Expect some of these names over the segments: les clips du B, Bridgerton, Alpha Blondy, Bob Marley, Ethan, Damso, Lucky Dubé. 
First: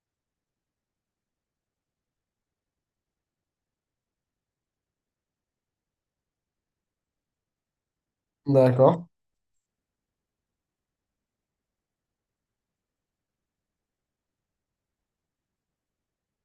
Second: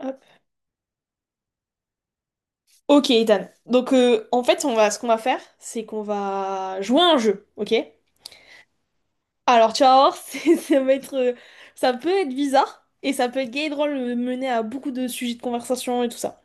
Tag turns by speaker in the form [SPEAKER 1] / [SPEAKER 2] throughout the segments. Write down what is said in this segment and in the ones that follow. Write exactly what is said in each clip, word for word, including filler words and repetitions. [SPEAKER 1] Hop. Ok, Ethan. Donc, euh, en fait, on va, ce qu'on va faire, c'est qu'on va jouer à un jeu, ok?
[SPEAKER 2] D'accord,
[SPEAKER 1] Alors, tu vas voir, c'est- ça va être, euh, ça peut être bizarre et ça peut être gay et drôle, euh, mener à beaucoup de sujets de conversation et tout ça.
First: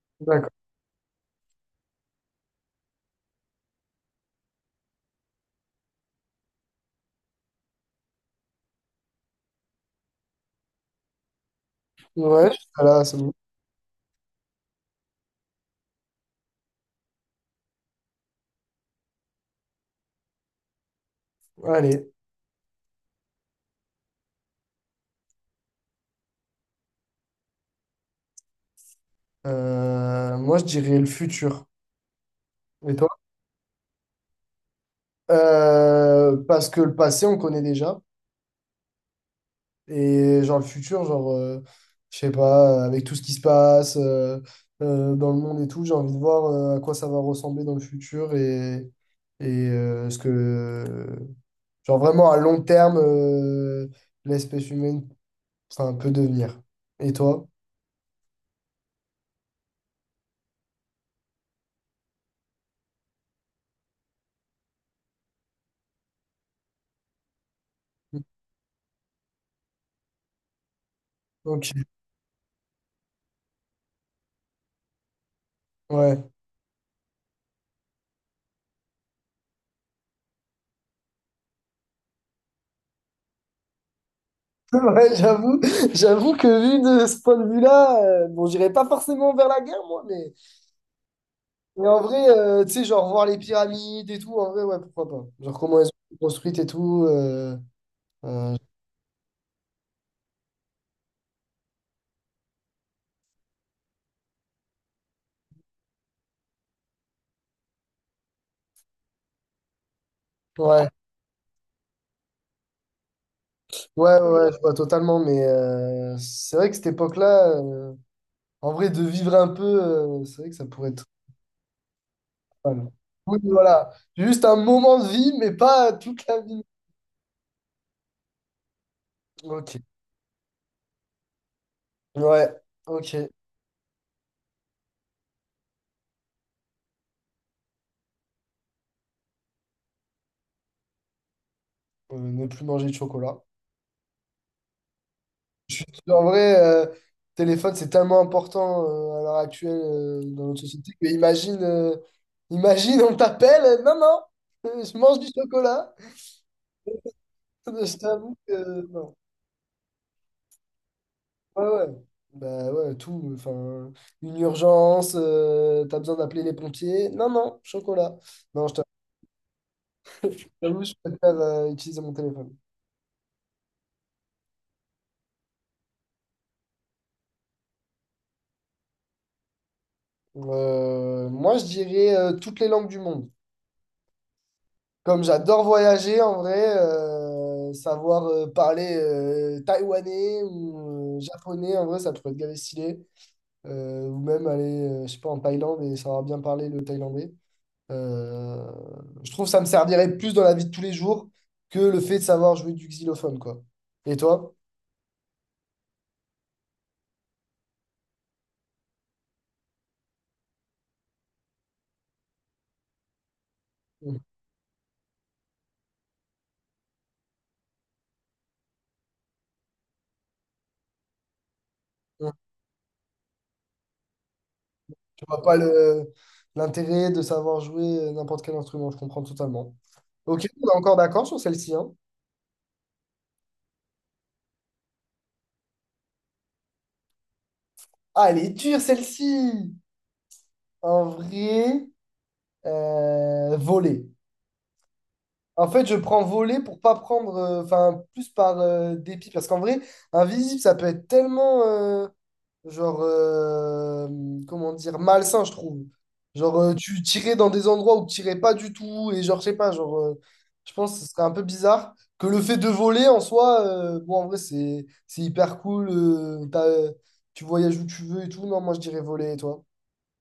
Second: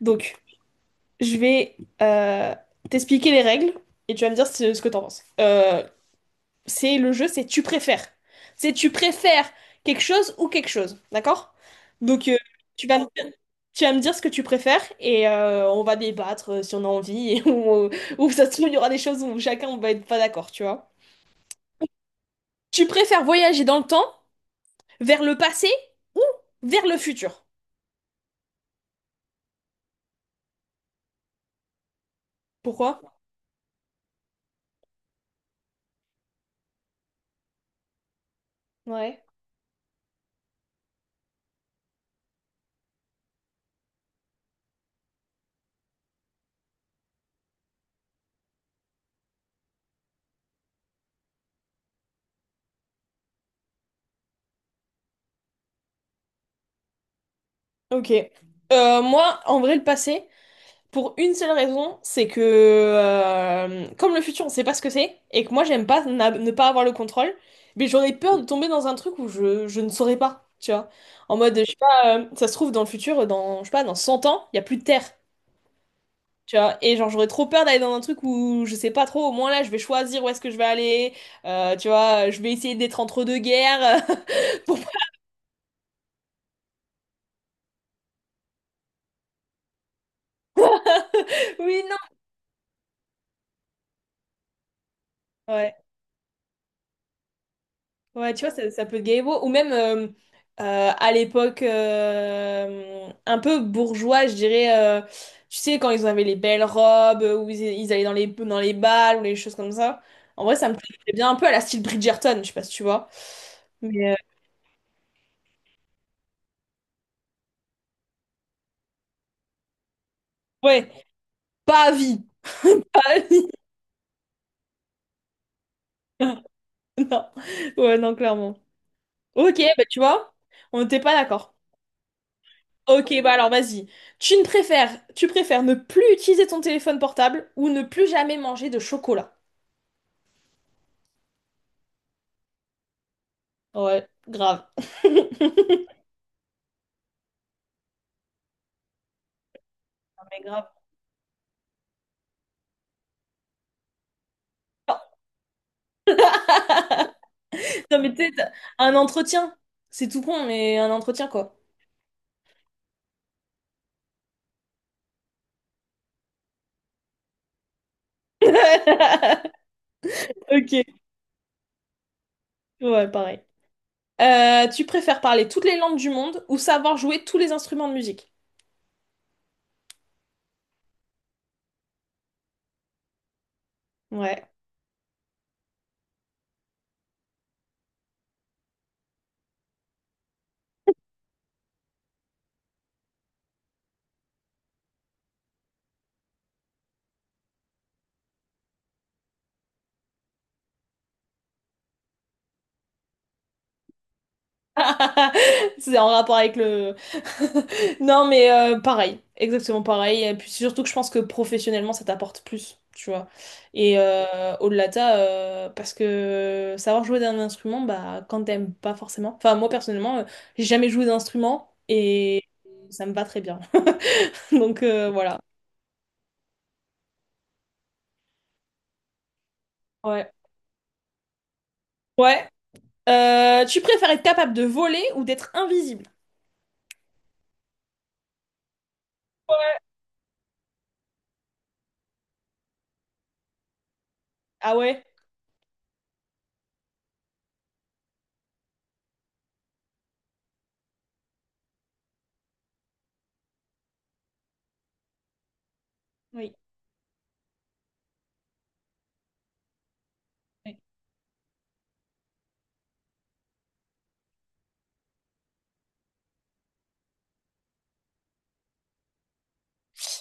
[SPEAKER 1] Donc,
[SPEAKER 2] d'accord.
[SPEAKER 1] je vais euh, t'expliquer les règles et tu vas me dire ce, ce que t'en penses. Euh, c'est le jeu, c'est tu préfères. C'est tu préfères quelque chose ou quelque chose, d'accord? Donc euh,
[SPEAKER 2] Ouais, ah
[SPEAKER 1] tu vas me,
[SPEAKER 2] là, c'est bon.
[SPEAKER 1] tu vas me dire ce que tu préfères et euh, on va débattre euh, si on a envie et on- ou ça se trouve il y aura des choses où chacun on va être pas d'accord, tu vois.
[SPEAKER 2] Allez,
[SPEAKER 1] Tu préfères voyager dans le temps, vers le passé ou vers le futur?
[SPEAKER 2] euh, moi je dirais le futur. Et
[SPEAKER 1] Pourquoi?
[SPEAKER 2] toi? Euh, parce que le passé, on connaît déjà.
[SPEAKER 1] Ouais.
[SPEAKER 2] Et genre le futur, genre, euh, je sais pas, avec tout ce qui se passe euh, euh, dans le monde et tout, j'ai envie de voir euh, à quoi ça va ressembler dans le futur et, et euh, ce que, genre vraiment à long terme, euh, l'espèce humaine, enfin, peut devenir. Et toi?
[SPEAKER 1] Ok. Euh, moi, en vrai, le passé. Pour une seule raison, c'est que euh, comme le futur, on sait pas ce que c'est, et que moi j'aime pas na- ne pas avoir le contrôle, mais j'aurais peur de tomber dans un truc où je, je ne saurais pas, tu vois. En mode, je
[SPEAKER 2] Ok,
[SPEAKER 1] sais pas, euh, ça se trouve dans le futur, dans, je sais pas, dans cent ans, il y a plus de terre,
[SPEAKER 2] ouais.
[SPEAKER 1] tu vois. Et genre j'aurais trop peur d'aller dans un truc où je sais pas trop, au moins là je vais choisir où est-ce que je vais aller, euh, tu vois, je vais essayer d'être entre deux guerres. Bon,
[SPEAKER 2] Ouais, j'avoue, j'avoue que vu de ce point de vue-là, euh, bon, j'irai pas forcément vers la guerre, moi, mais,
[SPEAKER 1] oui,
[SPEAKER 2] mais en
[SPEAKER 1] non.
[SPEAKER 2] vrai, euh, tu sais, genre voir les pyramides et tout, en vrai, ouais, pourquoi pas. Genre
[SPEAKER 1] Ouais.
[SPEAKER 2] comment elles sont construites et tout. euh,
[SPEAKER 1] Ouais, tu vois,
[SPEAKER 2] euh,
[SPEAKER 1] ça, ça peut être gaévo. Ou même euh, euh, à l'époque euh, un peu bourgeois, je dirais. Euh, tu sais, quand ils avaient les belles robes, euh, où ils, ils allaient dans les, dans les bals, ou les choses comme ça. En vrai, ça me
[SPEAKER 2] ouais,
[SPEAKER 1] plaît bien un peu à la style Bridgerton, je sais pas si tu vois. Mais
[SPEAKER 2] ouais,
[SPEAKER 1] euh,
[SPEAKER 2] ouais, ouais, je vois totalement, mais euh, c'est vrai que cette époque-là, euh, en vrai, de vivre un peu, euh, c'est vrai que ça pourrait
[SPEAKER 1] ouais,
[SPEAKER 2] être
[SPEAKER 1] pas à vie.
[SPEAKER 2] pas mal.
[SPEAKER 1] Pas à
[SPEAKER 2] Oui,
[SPEAKER 1] vie.
[SPEAKER 2] voilà, juste un moment de vie, mais pas toute la vie.
[SPEAKER 1] Non. Ouais, non, clairement. Ok,
[SPEAKER 2] Ok,
[SPEAKER 1] bah tu vois, on n'était pas d'accord.
[SPEAKER 2] ouais,
[SPEAKER 1] Ok,
[SPEAKER 2] ok. Euh,
[SPEAKER 1] bah alors vas-y. Tu ne préfères, tu préfères ne plus utiliser ton téléphone portable ou ne plus jamais manger de chocolat?
[SPEAKER 2] ne plus manger de chocolat.
[SPEAKER 1] Ouais, grave. Non,
[SPEAKER 2] Je suis- En vrai, euh, téléphone, c'est tellement important euh, à l'heure actuelle euh,
[SPEAKER 1] mais
[SPEAKER 2] dans notre
[SPEAKER 1] grave.
[SPEAKER 2] société que imagine, euh, imagine, on t'appelle, euh, non, non, euh, je mange du chocolat. Je
[SPEAKER 1] Non, mais
[SPEAKER 2] t'avoue
[SPEAKER 1] peut-être
[SPEAKER 2] que
[SPEAKER 1] un
[SPEAKER 2] non.
[SPEAKER 1] entretien. C'est tout con, mais un entretien, quoi.
[SPEAKER 2] Ouais, ouais. Bah ouais, tout. Enfin, une urgence, euh, t'as besoin d'appeler les pompiers. Non, non, chocolat. Non, je t'avoue, j'avoue, je
[SPEAKER 1] Ok,
[SPEAKER 2] préfère euh, utiliser mon téléphone.
[SPEAKER 1] ouais, pareil. Euh, tu préfères parler toutes les langues du monde ou savoir jouer tous les instruments de musique?
[SPEAKER 2] Euh, moi, je dirais euh, toutes les langues du monde.
[SPEAKER 1] Ouais.
[SPEAKER 2] Comme j'adore voyager en vrai, euh, savoir euh, parler euh, taïwanais ou euh, japonais, en vrai, ça pourrait être gavé stylé. Euh, ou même aller, euh, je sais pas, en Thaïlande et savoir bien parler le thaïlandais. Euh, je trouve que ça me servirait plus dans la vie de tous les jours que le fait de savoir jouer du xylophone, quoi. Et toi?
[SPEAKER 1] C'est en rapport avec le... Non, mais euh, pareil, exactement pareil. Et puis surtout que je pense que professionnellement, ça t'apporte plus, tu vois. Et
[SPEAKER 2] Mm.
[SPEAKER 1] euh, au-delà de ça, euh, parce que savoir jouer d'un instrument, bah, quand t'aimes pas forcément. Enfin, moi personnellement, euh, j'ai jamais joué d'instrument
[SPEAKER 2] Mm.
[SPEAKER 1] et ça me va très bien. Donc euh,
[SPEAKER 2] Je
[SPEAKER 1] voilà.
[SPEAKER 2] vois pas le, l'intérêt de savoir jouer euh, n'importe quel instrument, je comprends totalement.
[SPEAKER 1] Ouais.
[SPEAKER 2] Ok, on est encore d'accord sur celle-ci, hein?
[SPEAKER 1] Ouais. Euh, tu préfères être capable de voler ou d'être invisible?
[SPEAKER 2] Ah, elle est dure, celle-ci!
[SPEAKER 1] Ouais.
[SPEAKER 2] En vrai. Euh, voler.
[SPEAKER 1] Ah ouais?
[SPEAKER 2] En fait, je prends voler pour pas prendre, euh, enfin, plus par euh, dépit. Parce qu'en vrai, invisible, ça peut être tellement, euh, genre, euh, comment dire, malsain, je trouve.
[SPEAKER 1] Oui.
[SPEAKER 2] Genre, euh, tu tirais dans des endroits où tu tirais pas du tout. Et genre, je sais pas, genre, euh, je pense que ce serait un peu bizarre que le fait de voler en soi, euh, bon, en vrai, c'est, c'est hyper cool. Euh, t'as, euh, tu voyages où tu veux et tout. Non, moi, je dirais voler, et toi?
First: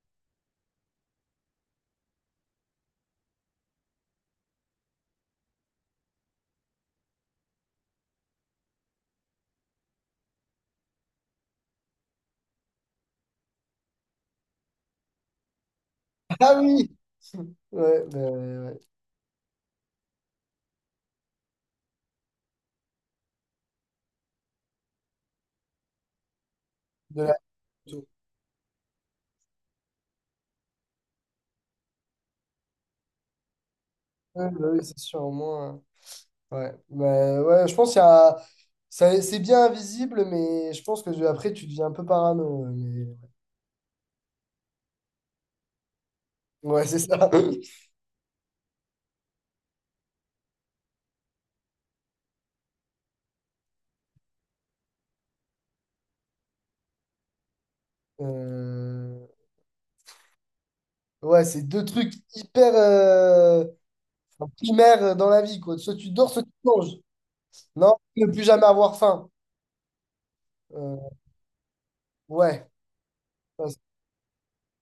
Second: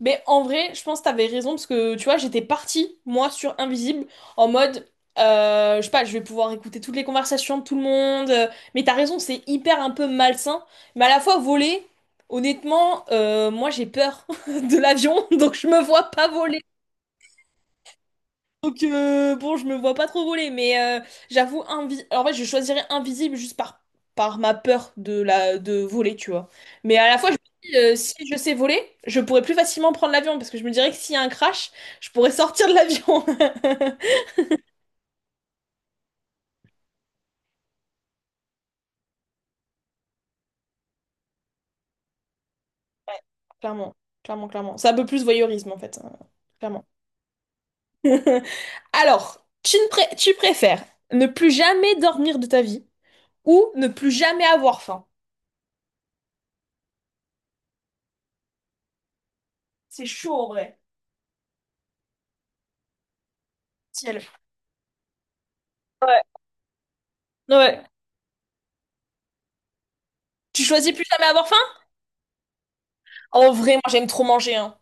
[SPEAKER 1] Mais en vrai, je pense que t'avais raison parce que tu vois, j'étais partie, moi, sur Invisible, en mode, euh, je sais pas, je vais pouvoir écouter toutes les conversations de tout le monde. Euh, mais t'as raison, c'est hyper un peu malsain. Mais à la fois, voler, honnêtement, euh, moi, j'ai peur de l'avion, donc je me vois pas voler.
[SPEAKER 2] Ah oui! Ouais, ben, ouais. Ouais.
[SPEAKER 1] Donc euh, bon, je me vois pas trop voler, mais euh, j'avoue invi- Alors, en fait, je choisirais invisible juste par par ma peur de la de voler, tu vois. Mais à la
[SPEAKER 2] De
[SPEAKER 1] fois, je
[SPEAKER 2] la.
[SPEAKER 1] me dis euh, si je sais voler, je pourrais plus facilement prendre l'avion parce que je me dirais que s'il y a un crash, je pourrais sortir de l'avion.
[SPEAKER 2] Ouais, bah oui, c'est sûr, au moins. euh, Ouais. Mais ouais, je pense qu'il y a. Ça- c'est bien invisible, mais je pense que je- après, tu deviens un peu parano. euh,
[SPEAKER 1] Ouais,
[SPEAKER 2] mais-
[SPEAKER 1] clairement, clairement, clairement. C'est un peu plus voyeurisme en fait, hein, clairement.
[SPEAKER 2] Ouais, c'est ça.
[SPEAKER 1] Alors, tu ne pré- tu préfères ne plus jamais dormir de ta vie ou ne plus jamais avoir faim?
[SPEAKER 2] Euh,
[SPEAKER 1] C'est chaud en vrai.
[SPEAKER 2] Ouais, c'est deux trucs hyper, euh,
[SPEAKER 1] Ciel.
[SPEAKER 2] enfin, primaires euh, dans la vie, quoi. Soit tu
[SPEAKER 1] Ouais.
[SPEAKER 2] dors, soit tu manges.
[SPEAKER 1] Ouais.
[SPEAKER 2] Non, ne plus jamais avoir faim.
[SPEAKER 1] Tu choisis
[SPEAKER 2] Euh,
[SPEAKER 1] plus jamais avoir faim?
[SPEAKER 2] Ouais.
[SPEAKER 1] En vrai,
[SPEAKER 2] Parce-
[SPEAKER 1] moi j'aime trop manger, hein.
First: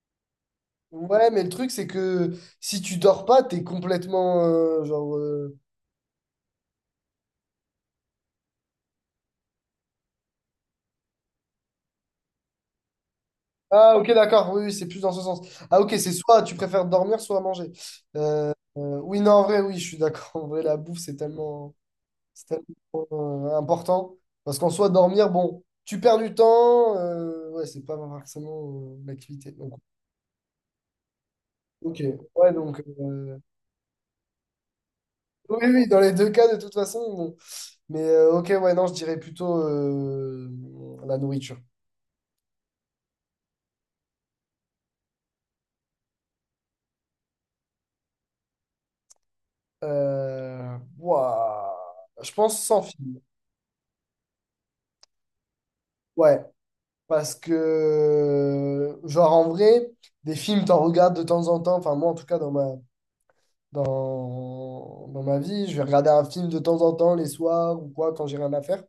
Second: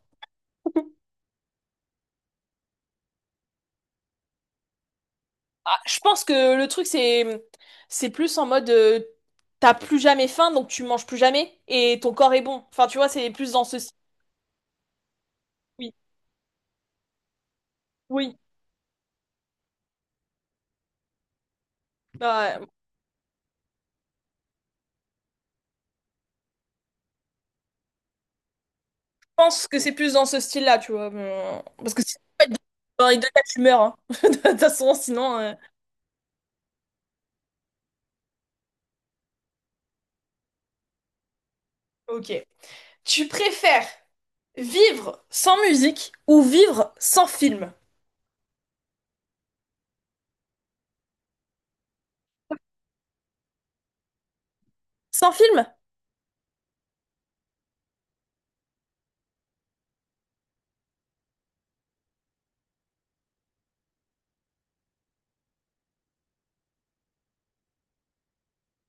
[SPEAKER 2] Ouais, mais le truc, c'est que si tu dors pas, t'es complètement, euh, genre. euh,
[SPEAKER 1] Ah, je pense que le truc c'est c'est plus en mode euh, t'as plus jamais faim donc tu manges plus jamais et ton corps est bon. Enfin tu vois c'est plus dans ce style.
[SPEAKER 2] Ah, ok, d'accord. Oui, oui, c'est plus dans ce sens. Ah, ok,
[SPEAKER 1] Oui,
[SPEAKER 2] c'est soit tu préfères dormir, soit manger.
[SPEAKER 1] oui.
[SPEAKER 2] Euh, euh, oui, non, en vrai, oui, je suis d'accord. En vrai, la bouffe, c'est tellement, c'est
[SPEAKER 1] Ouais, je
[SPEAKER 2] tellement euh, important. Parce qu'en soi, dormir, bon, tu perds du temps. Euh, ouais, c'est pas forcément euh, l'activité.
[SPEAKER 1] pense
[SPEAKER 2] Donc,
[SPEAKER 1] que c'est plus dans ce style-là, tu vois. mais- euh, Parce
[SPEAKER 2] ok.
[SPEAKER 1] que si
[SPEAKER 2] Ouais, donc.
[SPEAKER 1] dans les deux
[SPEAKER 2] Euh,
[SPEAKER 1] cas tu meurs, hein. De toute façon sinon. euh,
[SPEAKER 2] oui, oui, dans les deux cas, de toute façon. Bon. Mais euh, ok, ouais, non, je dirais plutôt euh, la nourriture.
[SPEAKER 1] Ok. Tu préfères vivre sans musique ou vivre sans film?
[SPEAKER 2] Euh, ouah, je pense sans film.
[SPEAKER 1] Sans film?
[SPEAKER 2] Ouais. Parce que, genre, en vrai, des films, t'en regardes de temps en temps. Enfin, moi, en tout cas, dans ma, dans, dans ma vie, je vais regarder un film de temps en temps, les soirs ou quoi, quand j'ai rien à faire.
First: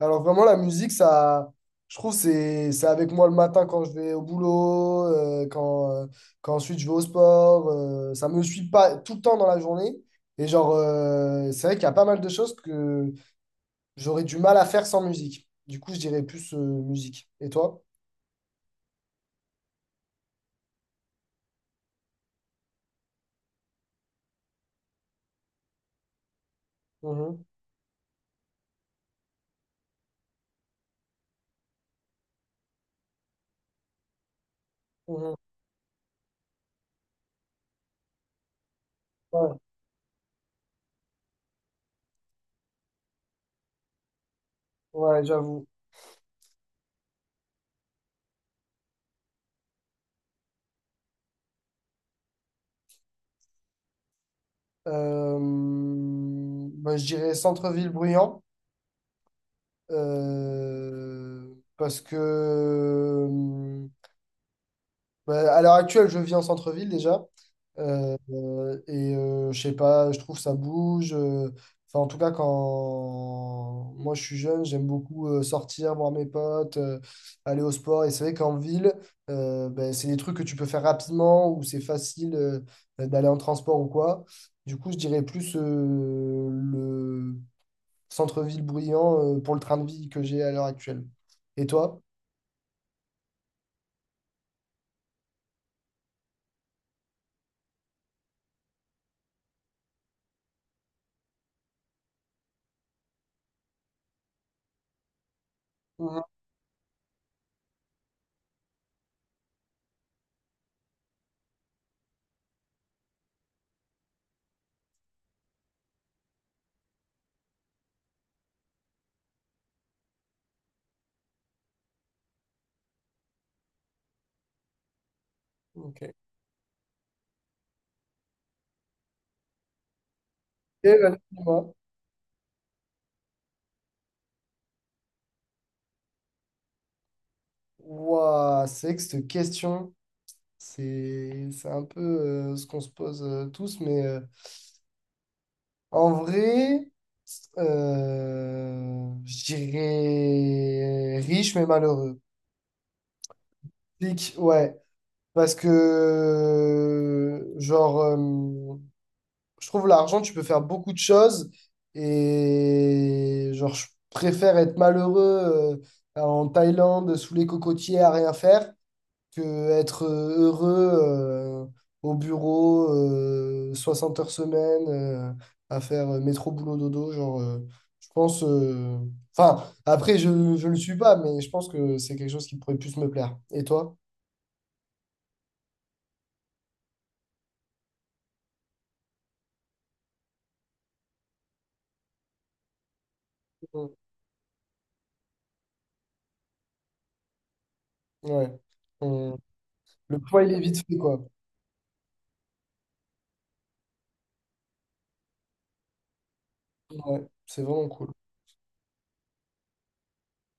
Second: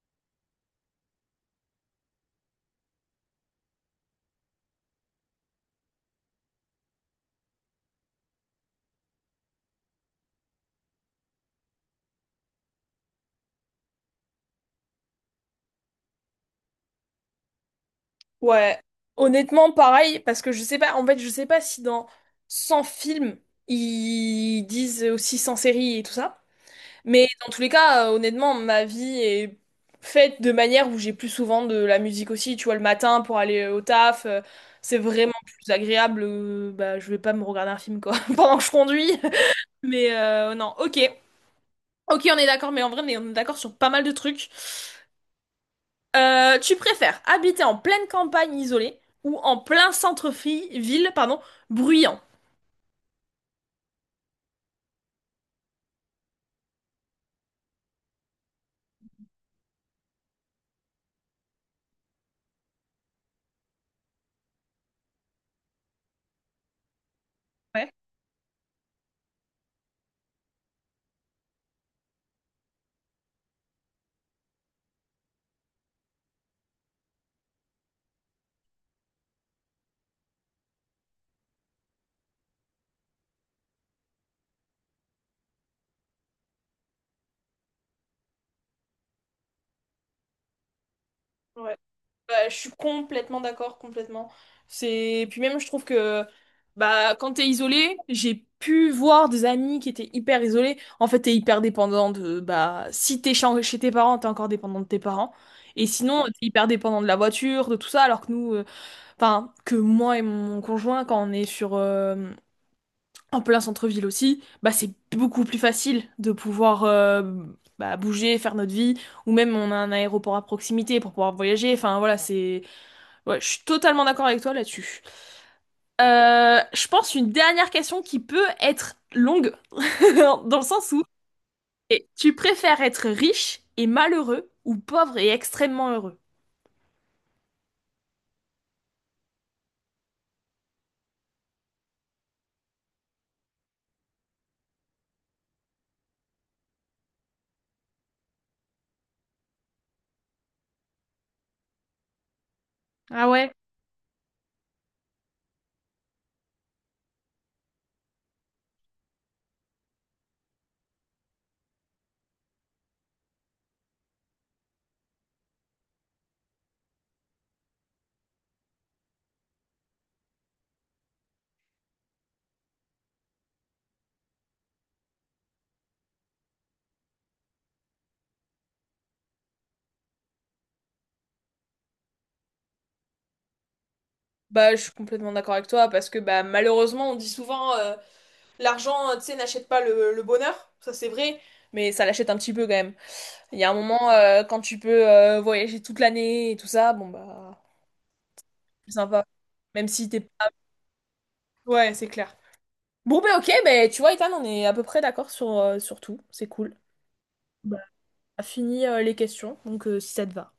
[SPEAKER 2] Alors, vraiment, la musique, ça, je trouve, c'est, c'est avec moi le matin quand je vais au boulot, euh, quand, euh, quand ensuite je vais au sport. Euh, ça me suit pas tout le temps dans la journée. Et, genre, euh, c'est vrai qu'il y a pas mal de choses que j'aurais du mal à faire sans musique. Du coup, je dirais plus, euh, musique. Et toi?
[SPEAKER 1] Ouais, honnêtement, pareil, parce que je sais pas, en fait, je sais pas si dans cent films, ils disent aussi cent séries et tout ça. Mais dans tous les cas, euh, honnêtement, ma vie est faite de manière où j'ai plus souvent de la musique aussi, tu vois, le matin pour aller au taf, euh, c'est vraiment
[SPEAKER 2] Mhm.
[SPEAKER 1] plus agréable. Euh, bah, je vais pas me regarder un film, quoi, pendant que je conduis.
[SPEAKER 2] Ouais,
[SPEAKER 1] Mais euh, non, ok. Ok, on est d'accord, mais en vrai, on est on est d'accord sur pas mal de trucs.
[SPEAKER 2] ouais, j'avoue.
[SPEAKER 1] Euh, tu préfères habiter en pleine campagne isolée ou en plein centre-ville, pardon, bruyant?
[SPEAKER 2] Euh, Bah, je dirais centre-ville bruyant euh, parce que, euh, bah, à l'heure actuelle, je vis en centre-ville déjà. Euh, euh, et, euh, je sais pas, je trouve ça bouge. euh, Enfin, en tout cas, quand moi je suis jeune, j'aime beaucoup euh, sortir, voir mes potes, euh, aller au sport. Et c'est vrai qu'en ville, euh, ben, c'est des trucs que tu peux faire rapidement ou c'est facile euh, d'aller en transport ou quoi. Du coup, je dirais plus euh, le centre-ville bruyant euh, pour le train de vie que j'ai à l'heure actuelle. Et
[SPEAKER 1] Ouais.
[SPEAKER 2] toi?
[SPEAKER 1] Bah, je suis complètement d'accord, complètement. C'est puis même je trouve que bah quand t'es isolé, j'ai pu voir des amis qui étaient hyper isolés. En fait, t'es hyper dépendant de bah si t'es chez chez tes parents, t'es encore dépendant de tes parents. Et
[SPEAKER 2] Mhm,
[SPEAKER 1] sinon, t'es hyper dépendant de la voiture, de tout ça, alors que nous, euh, enfin que moi et mon conjoint, quand on est sur euh, en plein centre-ville aussi, bah c'est beaucoup plus facile de pouvoir euh, bah, bouger, faire notre vie, ou même on a un aéroport à proximité pour pouvoir voyager. Enfin voilà, c'est, ouais, je suis totalement d'accord avec toi là-dessus.
[SPEAKER 2] ok.
[SPEAKER 1] Euh, je pense une dernière question qui peut être longue dans le sens
[SPEAKER 2] Et,
[SPEAKER 1] où
[SPEAKER 2] euh, dis-moi.
[SPEAKER 1] et tu préfères être riche et malheureux ou pauvre et extrêmement heureux?
[SPEAKER 2] Ouah, c'est vrai que cette question, c'est c'est un peu, euh, ce qu'on se pose, euh, tous, mais euh, en vrai, euh, je dirais riche mais malheureux.
[SPEAKER 1] Ah ouais?
[SPEAKER 2] Pique, ouais, parce que, euh, genre, euh, je trouve l'argent, tu peux faire beaucoup de choses, et genre, je préfère être malheureux euh, en Thaïlande, sous les cocotiers, à rien faire. Que être euh, heureux euh, au bureau euh, soixante heures semaine, euh, à faire euh, métro boulot dodo, genre, euh, je pense, euh, enfin, après, je je le suis pas, mais je pense que c'est quelque chose qui pourrait plus me plaire. Et toi?
[SPEAKER 1] Bah, je suis complètement d'accord avec toi parce que bah malheureusement on dit souvent euh, l'argent, euh, tu sais, n'achète pas le, le bonheur, ça c'est vrai, mais ça l'achète un petit peu quand même. Il y a un
[SPEAKER 2] Mm.
[SPEAKER 1] moment, euh, quand tu peux euh, voyager toute l'année et tout ça, bon bah,
[SPEAKER 2] Ouais.
[SPEAKER 1] c'est sympa.
[SPEAKER 2] On-
[SPEAKER 1] Même si
[SPEAKER 2] le
[SPEAKER 1] t'es
[SPEAKER 2] poids,
[SPEAKER 1] pas...
[SPEAKER 2] il est vite fait, quoi.
[SPEAKER 1] Ouais, c'est clair. Bon bah ok, bah, tu vois, Ethan, on est à peu près d'accord sur, euh, sur tout, c'est cool.
[SPEAKER 2] Ouais, c'est
[SPEAKER 1] Bah,
[SPEAKER 2] vraiment cool.
[SPEAKER 1] on a fini euh, les questions, donc euh, si ça te va.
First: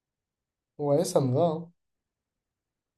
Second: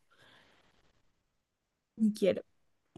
[SPEAKER 2] Ouais, ça me va, hein.
[SPEAKER 1] Nickel.